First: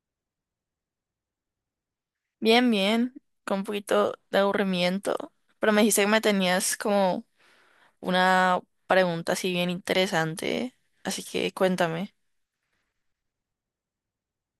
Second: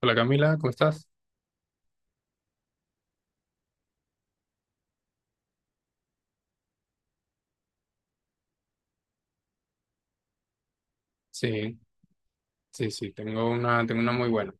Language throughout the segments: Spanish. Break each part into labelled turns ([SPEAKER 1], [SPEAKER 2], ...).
[SPEAKER 1] Hola Camila, ¿cómo estás?
[SPEAKER 2] Bien, bien, con un poquito de aburrimiento, pero me dijiste que me tenías como una pregunta así bien interesante, así que
[SPEAKER 1] Sí,
[SPEAKER 2] cuéntame.
[SPEAKER 1] sí, sí, tengo una muy buena.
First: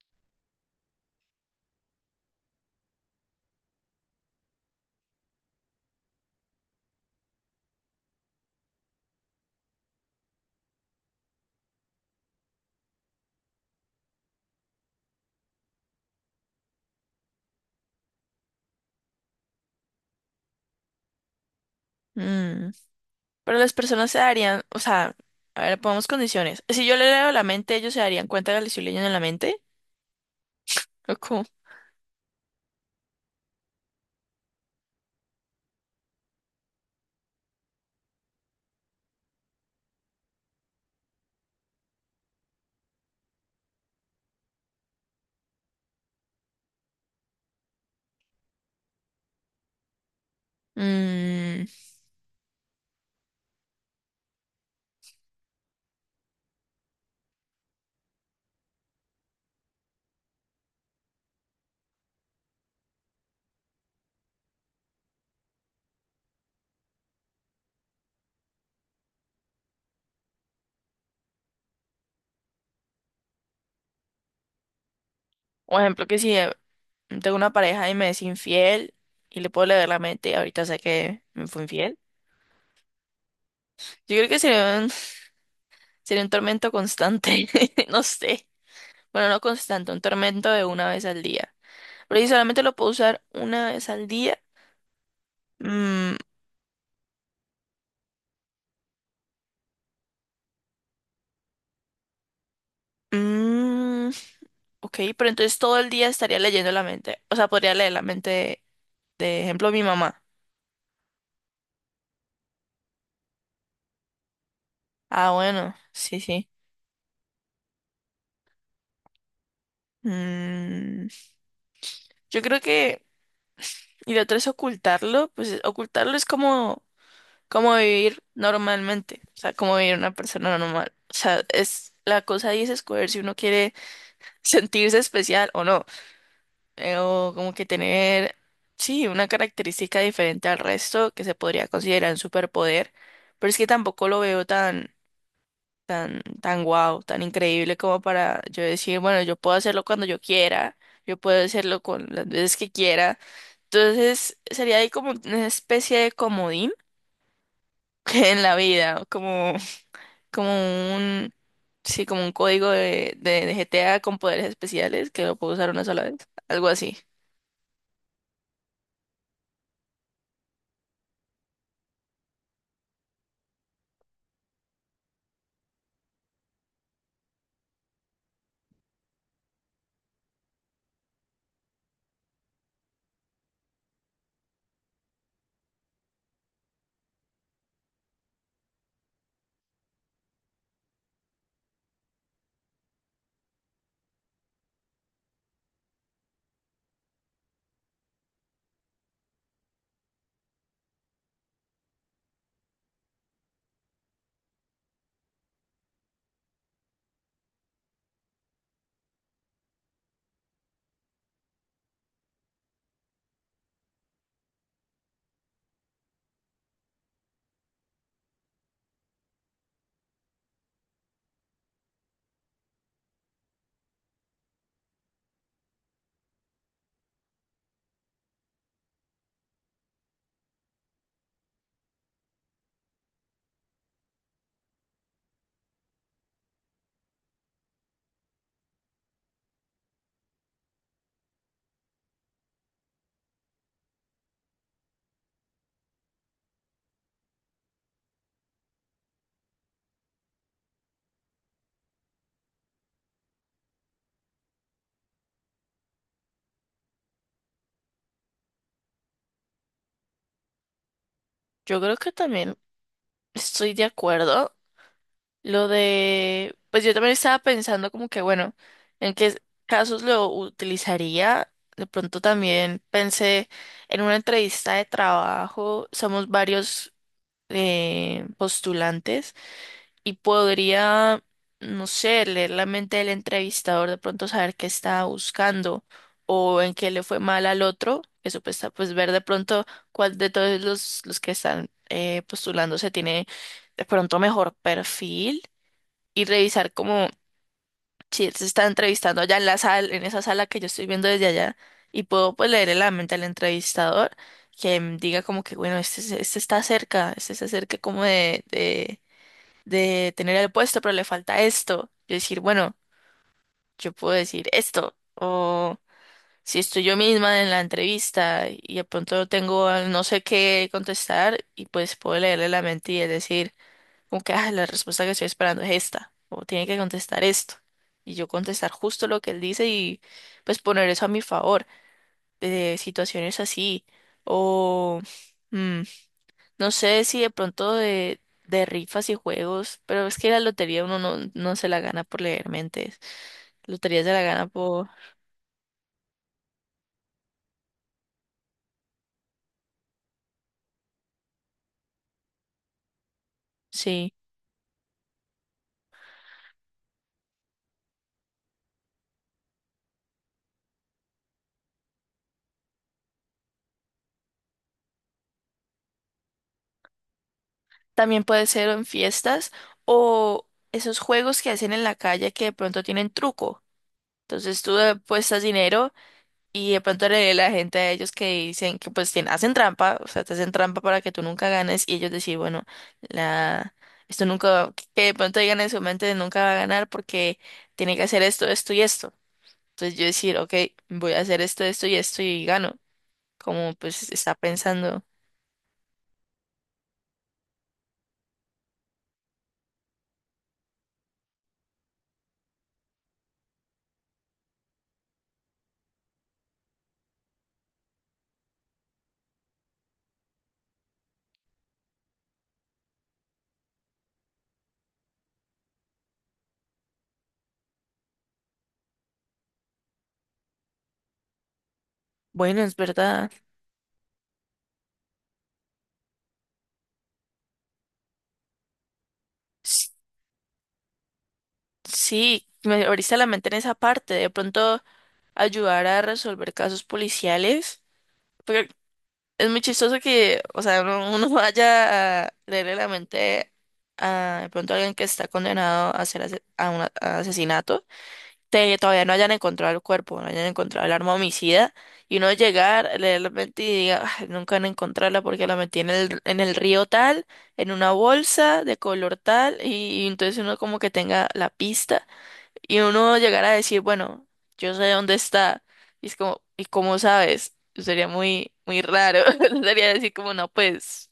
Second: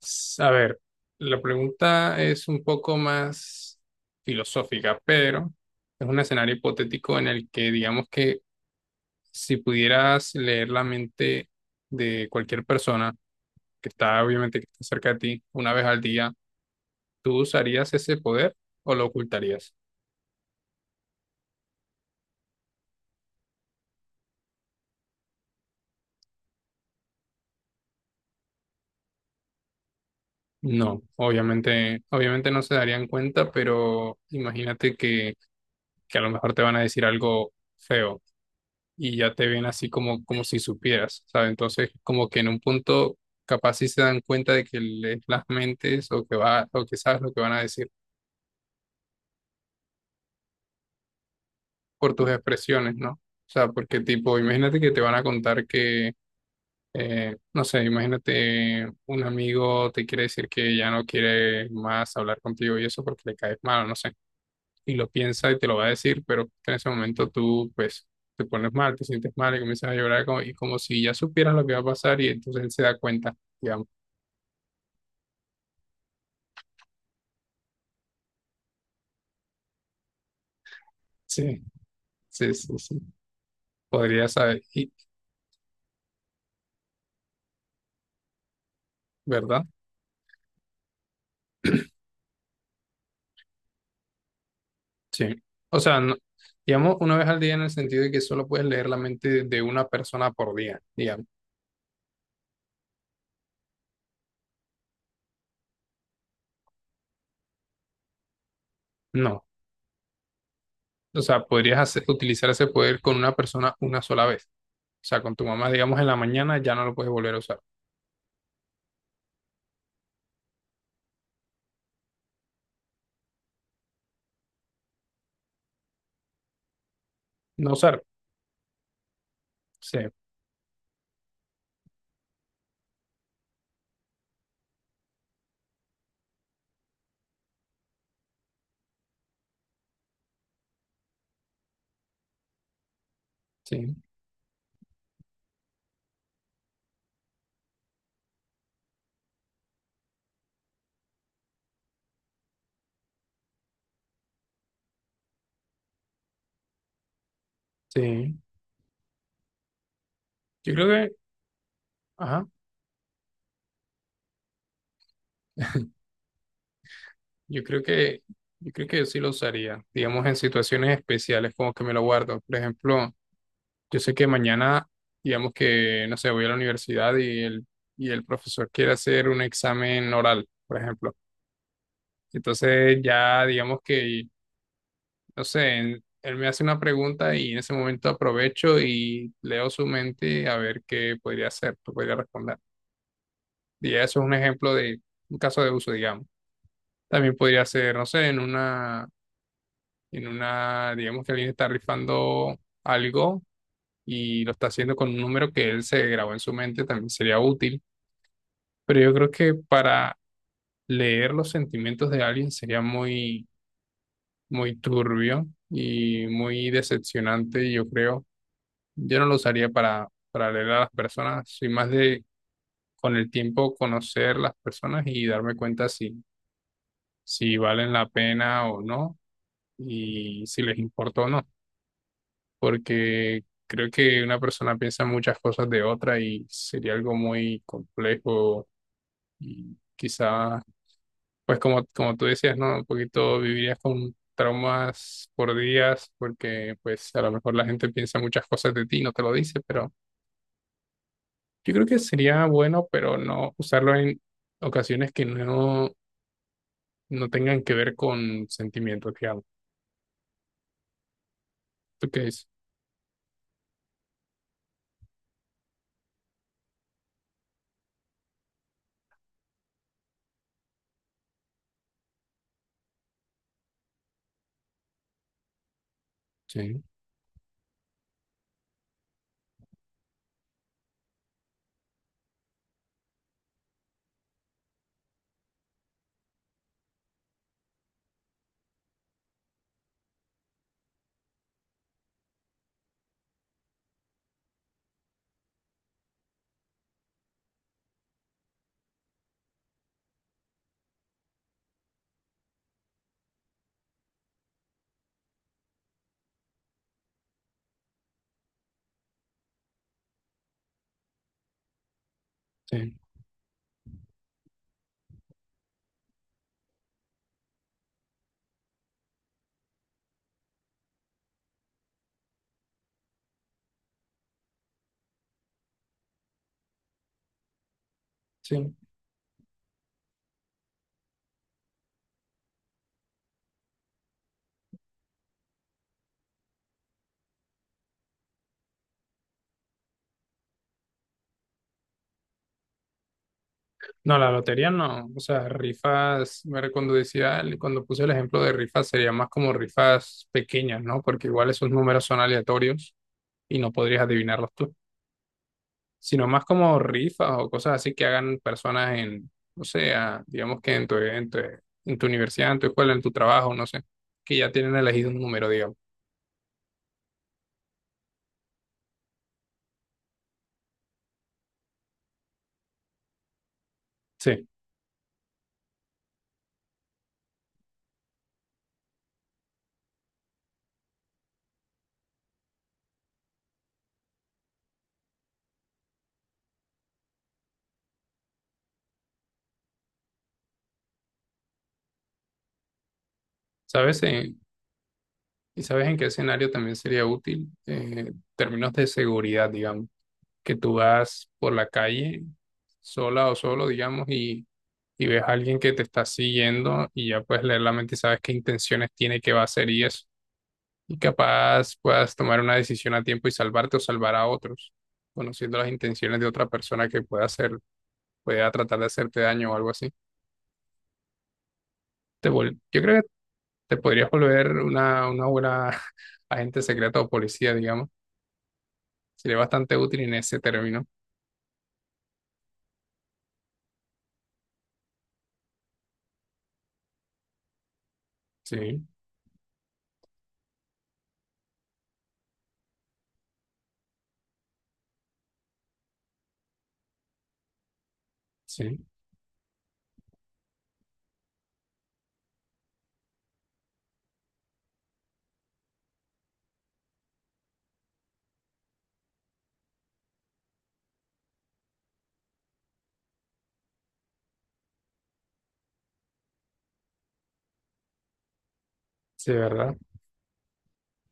[SPEAKER 1] A ver, la pregunta es un poco más filosófica, pero es un escenario hipotético en el que digamos que si pudieras leer la mente de cualquier persona que está obviamente que está cerca de ti una vez al día, ¿tú usarías ese poder o lo ocultarías?
[SPEAKER 2] Mm, Pero las personas se darían, o sea, a ver, pongamos condiciones. Si yo le leo la mente, ellos se darían cuenta de que le estoy leyendo en la mente.
[SPEAKER 1] No,
[SPEAKER 2] ¿O cómo?
[SPEAKER 1] obviamente, obviamente no se darían cuenta, pero imagínate que a lo mejor te van a decir algo feo y ya te ven así como, como si supieras, ¿sabes? Entonces, como que en un punto capaz sí se dan cuenta de que lees las mentes o que va, o que sabes lo que van a decir
[SPEAKER 2] Mm,
[SPEAKER 1] por tus expresiones, ¿no? O sea, porque tipo, imagínate que te van a contar que, no sé, imagínate un amigo te quiere decir que ya no quiere más hablar contigo y eso porque le caes mal, no sé. Y lo piensa y te lo va a decir, pero en ese momento tú, pues, te pones mal, te sientes mal y comienzas a llorar como, y como si ya supieras lo que va a pasar y entonces él se da cuenta, digamos.
[SPEAKER 2] Por ejemplo, que si tengo una pareja y me es infiel y le puedo leer la mente y ahorita sé que me
[SPEAKER 1] Sí,
[SPEAKER 2] fue infiel.
[SPEAKER 1] sí, sí, sí.
[SPEAKER 2] Yo
[SPEAKER 1] Podría
[SPEAKER 2] creo que
[SPEAKER 1] saber,
[SPEAKER 2] sería un,
[SPEAKER 1] y,
[SPEAKER 2] sería un tormento constante, no sé. Bueno, no
[SPEAKER 1] ¿verdad?
[SPEAKER 2] constante, un tormento de una vez al día. Pero si solamente lo puedo usar una vez al día.
[SPEAKER 1] Sí. O sea,
[SPEAKER 2] mm,
[SPEAKER 1] digamos, una vez al día en el sentido de que solo puedes leer la mente de una persona por día, digamos.
[SPEAKER 2] mm, ok, pero entonces todo el día estaría leyendo la mente. O sea, podría leer la mente de
[SPEAKER 1] No.
[SPEAKER 2] ejemplo, mi mamá.
[SPEAKER 1] O sea, podrías utilizar ese poder con una persona una sola vez. O sea,
[SPEAKER 2] Ah,
[SPEAKER 1] con tu mamá,
[SPEAKER 2] bueno,
[SPEAKER 1] digamos, en la
[SPEAKER 2] sí, sí.
[SPEAKER 1] mañana ya no lo puedes volver a usar.
[SPEAKER 2] Mm, yo creo que. Y lo otro es ocultarlo. Pues ocultarlo es como,
[SPEAKER 1] No
[SPEAKER 2] como
[SPEAKER 1] usar.
[SPEAKER 2] vivir normalmente. O sea, como vivir
[SPEAKER 1] Sí,
[SPEAKER 2] una persona normal. O sea, es. La cosa ahí es escoger si uno quiere sentirse especial o no. O como que tener, sí, una característica diferente al resto que se podría considerar un superpoder, pero es que
[SPEAKER 1] sí,
[SPEAKER 2] tampoco lo veo tan, tan, tan guau, tan increíble como para yo decir, bueno, yo puedo hacerlo cuando yo quiera, yo puedo hacerlo con las veces que quiera. Entonces, sería ahí como una especie de comodín
[SPEAKER 1] sí.
[SPEAKER 2] en la vida, como, como
[SPEAKER 1] Yo creo que,
[SPEAKER 2] un, sí, como un
[SPEAKER 1] ajá.
[SPEAKER 2] código de GTA con poderes especiales que lo puedo usar una sola vez, algo así.
[SPEAKER 1] Yo creo que, yo creo que yo sí lo usaría, digamos en situaciones especiales, como que me lo guardo. Por ejemplo, yo sé que mañana, digamos que, no sé, voy a la universidad y el profesor quiere hacer un examen oral, por ejemplo. Entonces ya, digamos que, no sé, él me hace una pregunta y en ese momento aprovecho y leo su mente a ver qué podría hacer, qué podría responder. Y eso es un ejemplo de un caso de uso, digamos. También podría ser, no sé, en una, digamos que alguien está rifando algo y lo está haciendo con un número que él se grabó en su mente, también sería útil, pero yo creo que para leer los sentimientos de alguien sería muy, muy turbio y muy decepcionante, yo creo. Yo no lo usaría para leer a las personas, soy más de con el tiempo conocer las personas y darme cuenta si, si valen la pena o no y si les importa o no. Porque creo que una persona piensa muchas cosas de otra y sería algo muy complejo y quizá, pues como, como tú decías, ¿no? Un poquito vivirías con traumas por días porque pues a lo mejor la gente piensa muchas cosas de ti, y no te lo dice, pero yo creo que sería bueno, pero no usarlo en ocasiones que no, no tengan que ver con sentimientos, digamos.
[SPEAKER 2] Yo creo
[SPEAKER 1] ¿Tú
[SPEAKER 2] que
[SPEAKER 1] qué dices?
[SPEAKER 2] también estoy de acuerdo. Lo de, pues yo también estaba pensando como que, bueno, en qué casos lo utilizaría. De pronto también pensé en una entrevista de trabajo, somos
[SPEAKER 1] Sí,
[SPEAKER 2] varios postulantes y podría, no sé, leer la mente del entrevistador, de pronto saber qué estaba buscando o en qué le fue mal al otro. Eso pues, está- pues ver de pronto cuál de todos los que están postulándose tiene de pronto mejor perfil y revisar como si él se está entrevistando allá en la sala, en esa sala que yo estoy viendo desde allá y puedo pues leer en la mente del entrevistador que diga como que bueno, este, se- este está cerca, este se acerca como de tener el puesto, pero le falta esto. Yo decir, bueno,
[SPEAKER 1] sí,
[SPEAKER 2] yo puedo decir esto. O si estoy yo misma en la entrevista y de pronto tengo no sé qué contestar y pues puedo leerle la mente y es decir, como que ah, la respuesta que estoy esperando es esta. O tiene que contestar esto. Y yo contestar
[SPEAKER 1] sí.
[SPEAKER 2] justo lo que él dice y pues poner eso a mi favor. De situaciones así. O... mm, no sé si de pronto de rifas y juegos, pero es que la lotería uno no, no se la gana por leer mentes. Lotería se
[SPEAKER 1] No,
[SPEAKER 2] la
[SPEAKER 1] la
[SPEAKER 2] gana
[SPEAKER 1] lotería
[SPEAKER 2] por...
[SPEAKER 1] no. O sea, rifas, bueno, cuando decía, cuando puse el ejemplo de rifas, sería más como rifas pequeñas, ¿no? Porque igual esos números son aleatorios y no podrías
[SPEAKER 2] Sí.
[SPEAKER 1] adivinarlos tú. Sino más como rifas o cosas así que hagan personas en, o sea, digamos que en tu, en tu, en tu universidad, en tu escuela, en tu trabajo, no sé, que ya tienen elegido un número, digamos.
[SPEAKER 2] También puede ser en fiestas o esos juegos que hacen en la calle que de pronto tienen truco.
[SPEAKER 1] Sí.
[SPEAKER 2] Entonces tú apuestas dinero y de pronto le la gente a ellos que dicen que pues tien- hacen trampa, o sea, te hacen trampa para que tú nunca ganes y ellos decir, bueno, la... Esto nunca, que de pronto digan en su mente nunca va a ganar porque tiene que hacer esto, esto y esto. Entonces yo decir, ok, voy a hacer esto, esto y esto y gano. Como
[SPEAKER 1] ¿Sabes?
[SPEAKER 2] pues está
[SPEAKER 1] en-
[SPEAKER 2] pensando,
[SPEAKER 1] ¿Y sabes en qué escenario también sería útil? En términos de seguridad, digamos que tú vas por la calle sola o solo, digamos, y ves a alguien que te está siguiendo y ya puedes leer la mente y sabes qué intenciones tiene, qué va a hacer y eso. Y capaz puedas tomar una decisión a tiempo y salvarte o salvar a otros, conociendo las intenciones de otra persona que pueda hacer, pueda tratar de hacerte daño o algo así.
[SPEAKER 2] bueno, es
[SPEAKER 1] Yo creo que
[SPEAKER 2] verdad.
[SPEAKER 1] te podrías volver una buena agente secreta o policía, digamos. Sería bastante
[SPEAKER 2] S-
[SPEAKER 1] útil en ese término.
[SPEAKER 2] Sí, me abriste la mente en esa parte. De pronto ayudar a resolver casos policiales. Porque
[SPEAKER 1] Sí,
[SPEAKER 2] es muy chistoso que, o sea, uno vaya a leerle la mente a de pronto alguien que está condenado a hacer ase- a un a asesinato. Te-
[SPEAKER 1] sí,
[SPEAKER 2] todavía no hayan encontrado el cuerpo, no hayan encontrado el arma homicida, y uno llegar, leer la mentira y diga, "Ay, nunca van a encontrarla porque la metí en el río tal, en una bolsa de color tal", y entonces uno como que tenga la pista, y uno llegar a decir, bueno, yo sé dónde está, y es como, ¿y cómo sabes? Sería muy, muy raro,
[SPEAKER 1] sí, ¿verdad?
[SPEAKER 2] sería decir como, no, pues,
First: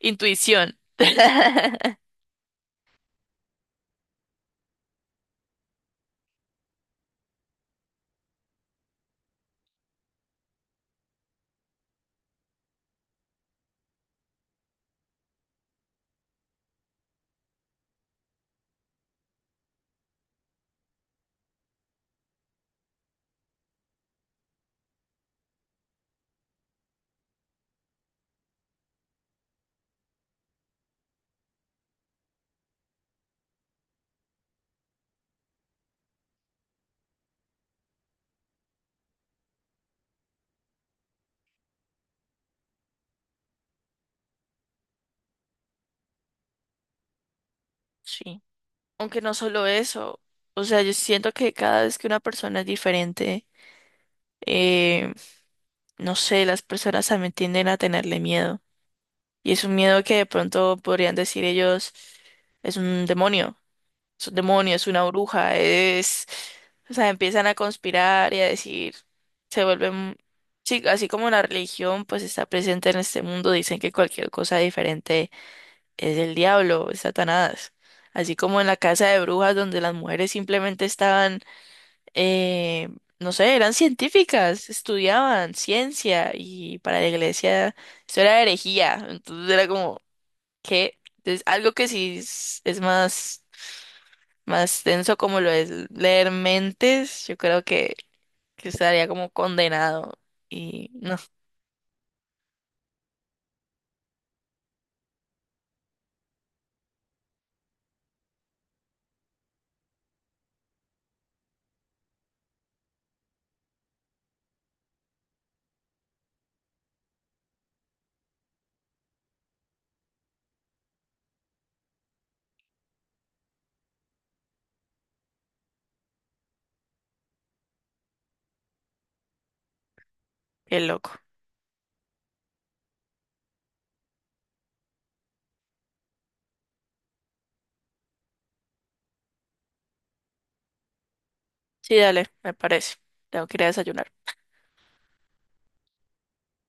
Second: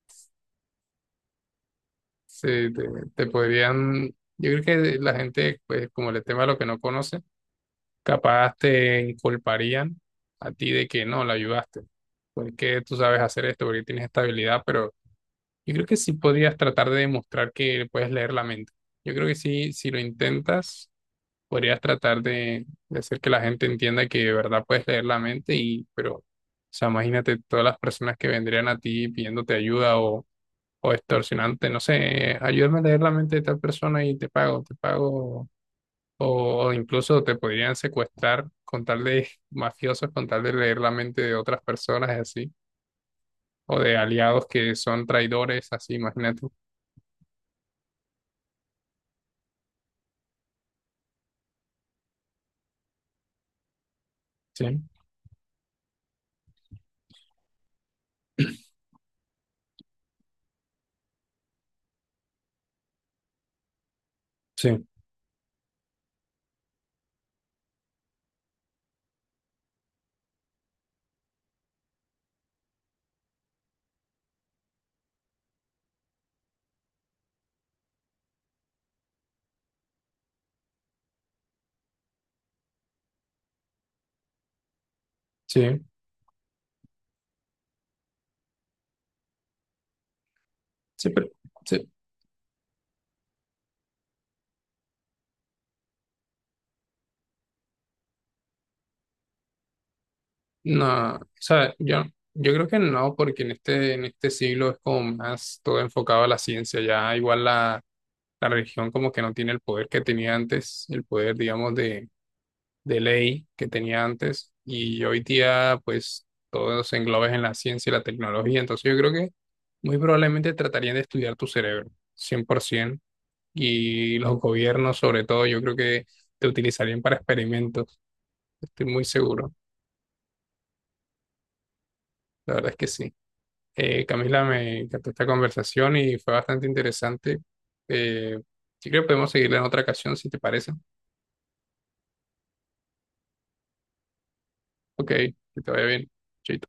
[SPEAKER 2] intuición.
[SPEAKER 1] Sí, te podrían, yo creo que la gente, pues como el tema de lo que no conoce, capaz te inculparían a ti de que no, la ayudaste, porque tú sabes hacer esto, porque tienes esta habilidad, pero yo creo que sí podrías tratar de demostrar que puedes leer la mente. Yo creo que sí, si lo intentas, podrías tratar de hacer que la gente entienda que de verdad puedes leer la mente y, pero, o sea, imagínate todas las personas que vendrían a ti pidiéndote ayuda o extorsionante, no sé, ayúdame a leer la mente de tal persona y te pago, o incluso te podrían secuestrar con tal de mafiosos, con tal de leer la mente de otras personas, así, o de aliados que son traidores, así, imagínate.
[SPEAKER 2] Sí. Aunque no solo eso, o sea, yo siento que cada vez que una persona es diferente,
[SPEAKER 1] Sí,
[SPEAKER 2] eh, no sé, las personas también tienden a tenerle miedo. Y es un miedo que de pronto podrían decir ellos, es un demonio, es un demonio,
[SPEAKER 1] sí,
[SPEAKER 2] es una bruja, es... O sea, empiezan a conspirar y a decir, se vuelven... Sí, así como la religión pues está presente en este mundo, dicen que cualquier cosa diferente es el diablo, es Satanás. Así como en la casa de brujas donde las mujeres simplemente estaban eh, no sé, eran científicas, estudiaban
[SPEAKER 1] sí,
[SPEAKER 2] ciencia y para la iglesia eso era herejía, entonces era como que
[SPEAKER 1] sí, pero,
[SPEAKER 2] es algo que
[SPEAKER 1] sí,
[SPEAKER 2] sí es más, más denso como lo es leer mentes, yo creo que estaría como condenado y
[SPEAKER 1] no,
[SPEAKER 2] no,
[SPEAKER 1] o sea, yo creo que no, porque en este siglo es como más todo enfocado a la ciencia, ya igual la, la religión como que no tiene el poder que tenía antes, el poder, digamos, de ley que tenía antes y hoy día pues todo se engloba en la ciencia y la tecnología, entonces yo creo que muy probablemente tratarían de estudiar tu cerebro 100% y los gobiernos sobre todo yo creo que te utilizarían para experimentos, estoy muy seguro,
[SPEAKER 2] qué loco.
[SPEAKER 1] la verdad es que sí. Camila, me encantó esta conversación y fue bastante interesante. Eh, yo creo que podemos seguirla en otra ocasión si te parece.
[SPEAKER 2] Sí, dale, me parece. Tengo que ir a desayunar.
[SPEAKER 1] Ok, que te vaya bien. Chaito.